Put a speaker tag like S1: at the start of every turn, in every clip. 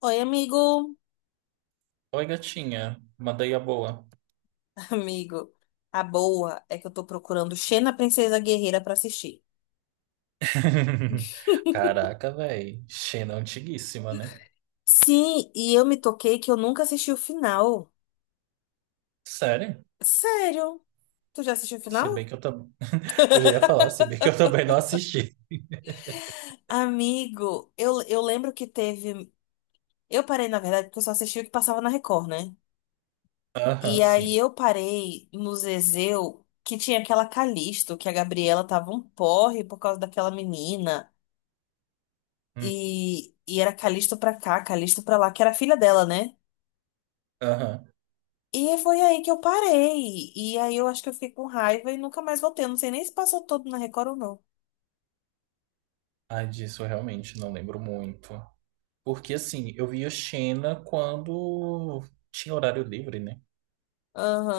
S1: Oi, amigo.
S2: Oi, gatinha. Mandei a boa.
S1: Amigo, a boa é que eu tô procurando Xena Princesa Guerreira pra assistir.
S2: Caraca, velho. Xena é antiguíssima, né?
S1: Sim, e eu me toquei que eu nunca assisti o final.
S2: Sério?
S1: Sério? Tu já assistiu o
S2: Se
S1: final?
S2: bem que eu também. Eu já ia falar, se bem que eu também não assisti.
S1: Amigo, eu lembro que teve. Eu parei, na verdade, porque eu só assisti o que passava na Record, né?
S2: Aham,
S1: E aí
S2: sim.
S1: eu parei no Zezéu, que tinha aquela Calisto, que a Gabriela tava um porre por causa daquela menina.
S2: Hum.
S1: E era Calisto pra cá, Calisto pra lá, que era a filha dela, né?
S2: Aham.
S1: E foi aí que eu parei. E aí eu acho que eu fiquei com raiva e nunca mais voltei. Eu não sei nem se passou todo na Record ou não.
S2: Ai, disso eu realmente não lembro muito. Porque, assim, eu via Xena quando tinha horário livre, né?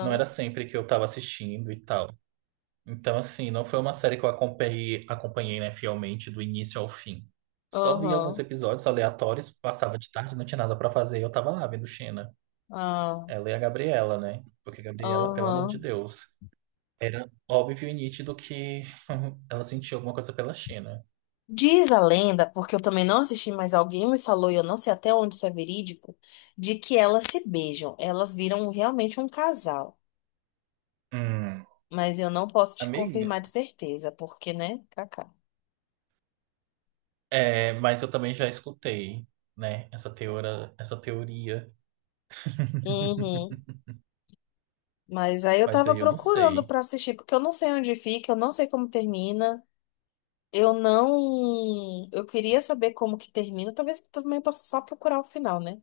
S2: Não era sempre que eu tava assistindo e tal. Então, assim, não foi uma série que eu acompanhei, acompanhei, né, fielmente do início ao fim. Só vi alguns
S1: aham,
S2: episódios aleatórios, passava de tarde, não tinha nada pra fazer, e eu tava lá vendo Xena.
S1: ah,
S2: Ela e a Gabriela, né? Porque a Gabriela, pelo amor de
S1: aham.
S2: Deus, era óbvio e nítido que ela sentia alguma coisa pela Xena.
S1: Diz a lenda, porque eu também não assisti, mas alguém me falou, e eu não sei até onde isso é verídico, de que elas se beijam. Elas viram realmente um casal.
S2: Hum,
S1: Mas eu não posso te
S2: amiga,
S1: confirmar de certeza, porque, né, Kaká.
S2: é, mas eu também já escutei, né, essa teoria,
S1: Uhum. Mas aí eu
S2: mas
S1: tava
S2: aí eu não
S1: procurando
S2: sei.
S1: pra assistir, porque eu não sei onde fica, eu não sei como termina. Eu não. Eu queria saber como que termina. Talvez eu também possa só procurar o final, né?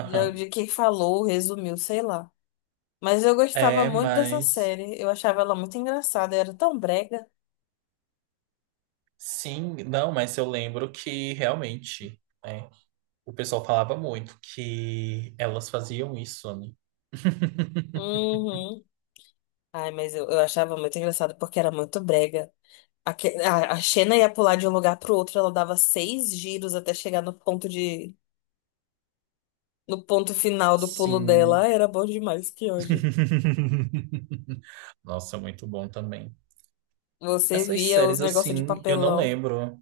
S1: De de quem falou, resumiu, sei lá. Mas eu gostava
S2: É,
S1: muito dessa
S2: mas
S1: série. Eu achava ela muito engraçada. Era tão brega.
S2: sim, não, mas eu lembro que realmente, né, o pessoal falava muito que elas faziam isso, né?
S1: Uhum. Ai, mas eu achava muito engraçado porque era muito brega. A Xena ia pular de um lugar pro outro. Ela dava seis giros até chegar no ponto de. No ponto final do pulo dela.
S2: Sim.
S1: Ai, era bom demais, que ódio.
S2: Nossa, muito bom também.
S1: Você
S2: Essas
S1: via os
S2: séries,
S1: negócios de
S2: assim, eu não
S1: papelão.
S2: lembro.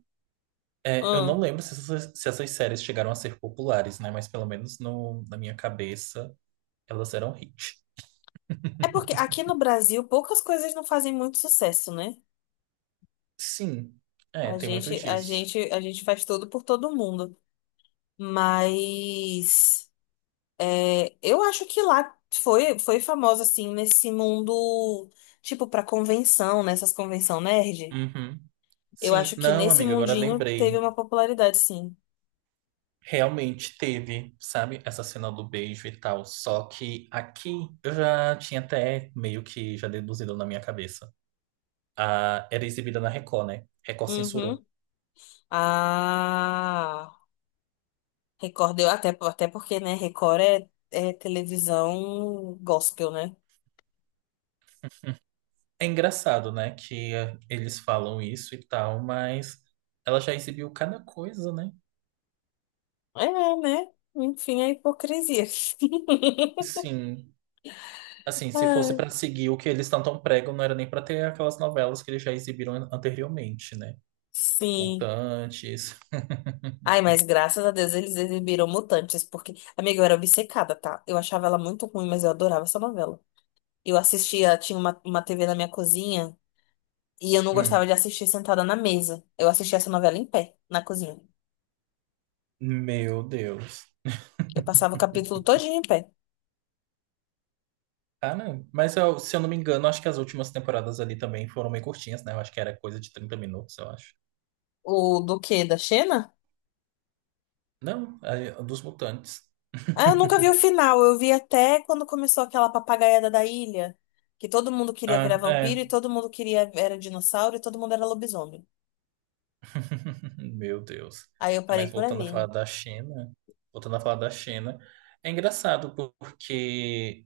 S2: É, eu não lembro se essas séries chegaram a ser populares, né? Mas pelo menos no, na minha cabeça, elas eram hit.
S1: É porque aqui no Brasil poucas coisas não fazem muito sucesso, né?
S2: Sim, é,
S1: A
S2: tem muito
S1: gente, a
S2: disso.
S1: gente, a gente faz tudo por todo mundo. Mas é, eu acho que lá foi, foi famosa, assim, nesse mundo, tipo, pra convenção, nessas convenção nerd.
S2: Uhum.
S1: Eu
S2: Sim,
S1: acho que
S2: não,
S1: nesse
S2: amiga, agora
S1: mundinho teve
S2: lembrei.
S1: uma popularidade, sim.
S2: Realmente teve, sabe, essa cena do beijo e tal. Só que aqui eu já tinha até meio que já deduzido na minha cabeça. Ah, era exibida na Record, né? Record
S1: Uhum.
S2: censurou.
S1: Ah, Record, até, até porque, né, Record é, é televisão gospel, né?
S2: É engraçado, né, que eles falam isso e tal, mas ela já exibiu cada coisa, né?
S1: É, né? Enfim, a hipocrisia.
S2: Sim. Assim, se fosse
S1: Ai,
S2: pra seguir o que eles tanto pregam, não era nem pra ter aquelas novelas que eles já exibiram anteriormente, né?
S1: Sim.
S2: Mutantes.
S1: Ai, mas graças a Deus eles exibiram Mutantes, porque, amiga, eu era obcecada, tá? Eu achava ela muito ruim, mas eu adorava essa novela. Eu assistia, tinha uma TV na minha cozinha, e eu não gostava
S2: Hum.
S1: de assistir sentada na mesa. Eu assistia essa novela em pé, na cozinha.
S2: Meu Deus.
S1: Eu passava o capítulo todinho em pé.
S2: Cara, mas se eu não me engano, acho que as últimas temporadas ali também foram meio curtinhas, né? Eu acho que era coisa de 30 minutos, eu acho.
S1: O do quê? Da Xena?
S2: Não, é, dos mutantes.
S1: Ah, eu nunca vi o final. Eu vi até quando começou aquela papagaiada da ilha, que todo mundo queria virar
S2: Ah, é.
S1: vampiro e todo mundo queria era dinossauro e todo mundo era lobisomem.
S2: Meu Deus.
S1: Aí eu parei
S2: Mas
S1: por
S2: voltando a falar
S1: ali.
S2: da China, voltando a falar da China, é engraçado porque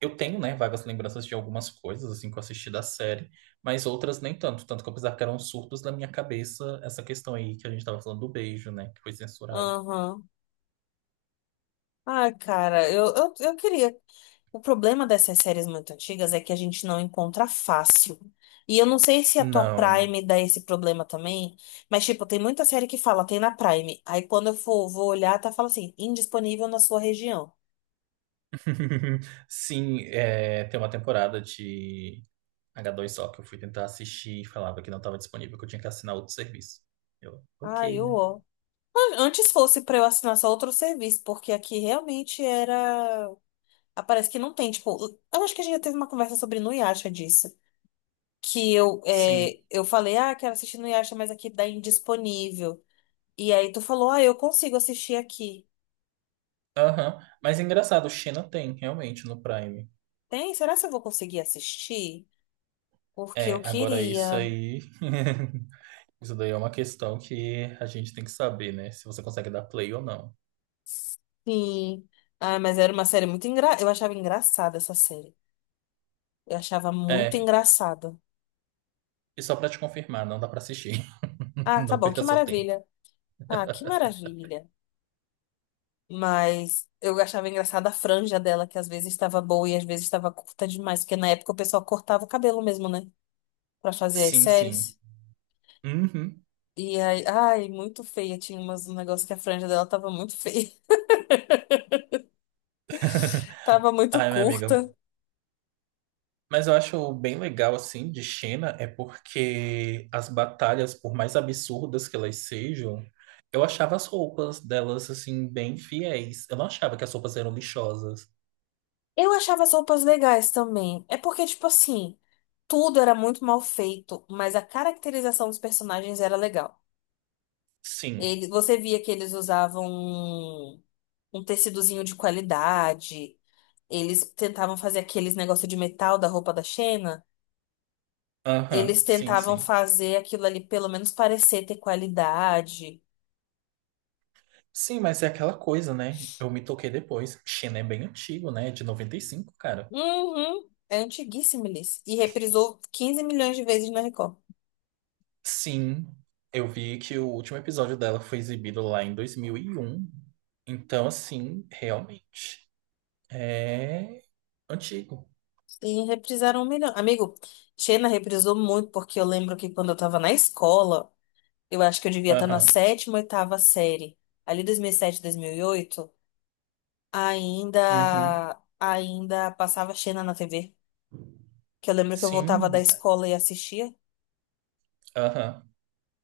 S2: eu tenho, né, vagas lembranças de algumas coisas assim que eu assisti da série, mas outras nem tanto, tanto que eu pensava que eram surtos na minha cabeça essa questão aí que a gente tava falando do beijo, né, que foi censurado.
S1: Aham. Ai, cara, eu queria. O problema dessas séries muito antigas é que a gente não encontra fácil. E eu não sei se a tua
S2: Não.
S1: Prime dá esse problema também, mas, tipo, tem muita série que fala, tem na Prime. Aí quando eu for, vou olhar, tá fala assim, indisponível na sua região.
S2: Sim, é, tem uma temporada de H2O que eu fui tentar assistir e falava que não estava disponível, que eu tinha que assinar outro serviço. Eu,
S1: Ai,
S2: ok, né?
S1: eu. Antes fosse pra eu assinar só outro serviço, porque aqui realmente era. Ah, parece que não tem, tipo, eu acho que a gente já teve uma conversa sobre Nuyasha disso. Que eu,
S2: Sim,
S1: é, eu falei, ah, quero assistir Nuyasha, mas aqui dá indisponível. E aí tu falou, ah, eu consigo assistir aqui.
S2: aham. Mas engraçado, Xena tem, realmente, no Prime.
S1: Tem? Será que eu vou conseguir assistir? Porque eu
S2: É, agora isso
S1: queria.
S2: aí. Isso daí é uma questão que a gente tem que saber, né? Se você consegue dar play ou não.
S1: Sim. Ah, mas era uma série muito engra... Eu achava engraçada essa série. Eu achava muito
S2: É,
S1: engraçada.
S2: e só pra te confirmar, não dá pra assistir.
S1: Ah, tá
S2: Não
S1: bom,
S2: perca
S1: que
S2: seu tempo.
S1: maravilha. Ah, que maravilha. Mas eu achava engraçada a franja dela, que às vezes estava boa e às vezes estava curta demais, porque na época o pessoal cortava o cabelo mesmo, né? Pra fazer as
S2: Sim, sim.
S1: séries.
S2: Uhum.
S1: E aí, ai, muito feia. Tinha umas, um negócio que a franja dela tava muito feia, tava muito
S2: Ai, minha amiga,
S1: curta.
S2: mas eu acho bem legal, assim, de China é porque as batalhas, por mais absurdas que elas sejam, eu achava as roupas delas, assim, bem fiéis. Eu não achava que as roupas eram lixosas.
S1: Eu achava as roupas legais também. É porque, tipo assim, tudo era muito mal feito, mas a caracterização dos personagens era legal.
S2: Sim.
S1: Ele, você via que eles usavam um tecidozinho de qualidade. Eles tentavam fazer aqueles negócio de metal da roupa da Xena.
S2: Aham,
S1: Eles
S2: sim,
S1: tentavam
S2: sim.
S1: fazer aquilo ali, pelo menos parecer ter qualidade.
S2: Sim, mas é aquela coisa, né? Eu me toquei depois. China é bem antigo, né? De 95 cara.
S1: Uhum. É antiguíssimo, Liz. E reprisou 15 milhões de vezes na Record.
S2: Sim, eu vi que o último episódio dela foi exibido lá em 2001. Então, assim, realmente, é antigo.
S1: E reprisaram um milhão. Amigo, Xena reprisou muito, porque eu lembro que quando eu tava na escola, eu acho que eu devia estar na
S2: Aham.
S1: sétima, oitava série. Ali 2007, 2008,
S2: Uhum.
S1: ainda passava Xena na TV. Que eu lembro que eu voltava
S2: Sim,
S1: da escola e assistia.
S2: aham.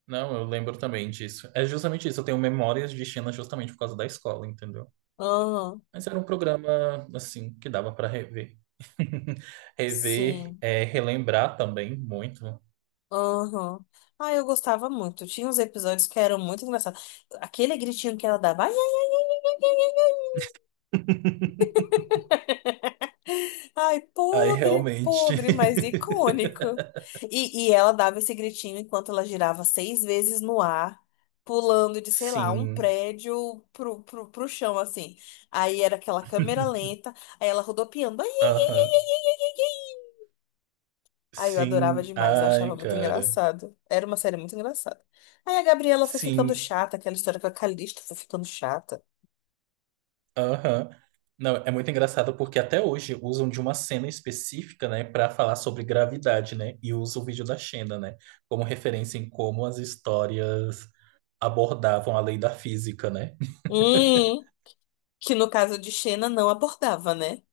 S2: Não, eu lembro também disso. É justamente isso, eu tenho memórias de China justamente por causa da escola, entendeu?
S1: Aham,
S2: Mas era um programa, assim, que dava para rever. Rever,
S1: sim.
S2: é, relembrar também muito.
S1: Aham. Ah, eu gostava muito. Tinha uns episódios que eram muito engraçados. Aquele gritinho que ela dava. Ai, ai, ai, ai, ai, ai, ai. Ai, ai,
S2: Aí
S1: podre,
S2: realmente.
S1: podre, mas icônico. E ela dava esse gritinho enquanto ela girava seis vezes no ar, pulando de, sei lá, um
S2: Sim.
S1: prédio pro chão, assim. Aí era aquela câmera lenta, aí ela rodopiando. Ai, ai, ai,
S2: Aham.
S1: ai, ai, ai, ai, ai. Ai. Ai, eu adorava
S2: Sim.
S1: demais, eu achava
S2: Ai,
S1: muito
S2: cara.
S1: engraçado. Era uma série muito engraçada. Aí a Gabriela foi ficando
S2: Sim.
S1: chata, aquela história com a Calista foi ficando chata.
S2: Aham. Não, é muito engraçado porque até hoje usam de uma cena específica, né, para falar sobre gravidade, né? E usam o vídeo da Xena, né, como referência em como as histórias abordavam a lei da física, né?
S1: Hum, que no caso de Xena não abordava, né?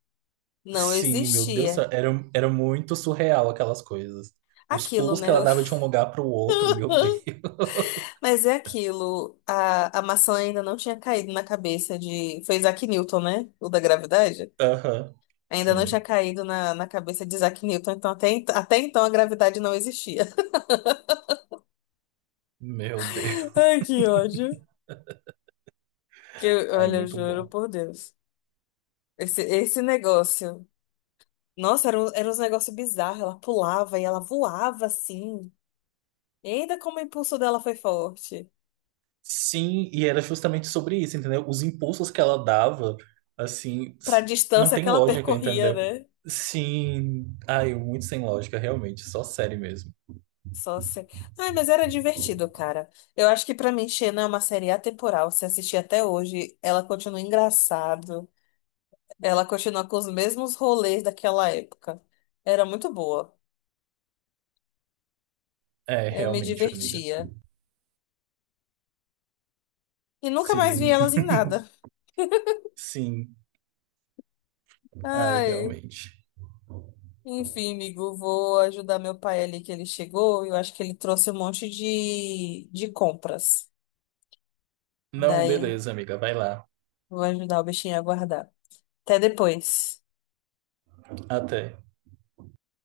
S1: Não
S2: Sim, meu Deus, do
S1: existia.
S2: céu, era muito surreal aquelas coisas. Os
S1: Aquilo,
S2: pulos que
S1: né?
S2: ela dava de um lugar para o outro, meu Deus.
S1: Mas é aquilo. A maçã ainda não tinha caído na cabeça de. Foi Isaac Newton, né? O da gravidade?
S2: Aham.
S1: Ainda não tinha
S2: Sim.
S1: caído na, na cabeça de Isaac Newton, então até, até então a gravidade não existia.
S2: Meu Deus.
S1: Ai, que ódio. Que,
S2: Aí,
S1: olha, eu
S2: muito
S1: juro
S2: bom.
S1: por Deus. Esse negócio. Nossa, era, era uns negócios bizarros. Ela pulava e ela voava assim. E ainda como o impulso dela foi forte.
S2: Sim, e era justamente sobre isso, entendeu? Os impulsos que ela dava, assim,
S1: Pra
S2: não
S1: distância
S2: tem
S1: que ela
S2: lógica,
S1: percorria,
S2: entendeu?
S1: né?
S2: Sim, ai, muito sem lógica, realmente, só série mesmo.
S1: Só assim. Ai, mas era divertido, cara. Eu acho que pra mim, Xena é uma série atemporal. Se assistir até hoje, ela continua engraçado. Ela continua com os mesmos rolês daquela época. Era muito boa.
S2: É,
S1: Eu me
S2: realmente, amiga.
S1: divertia. E nunca mais vi
S2: Sim,
S1: elas em nada.
S2: sim, ai,
S1: Ai.
S2: realmente.
S1: Enfim, amigo, vou ajudar meu pai ali que ele chegou. Eu acho que ele trouxe um monte de compras.
S2: Não,
S1: Daí,
S2: beleza, amiga, vai lá.
S1: vou ajudar o bichinho a guardar. Até depois.
S2: Até.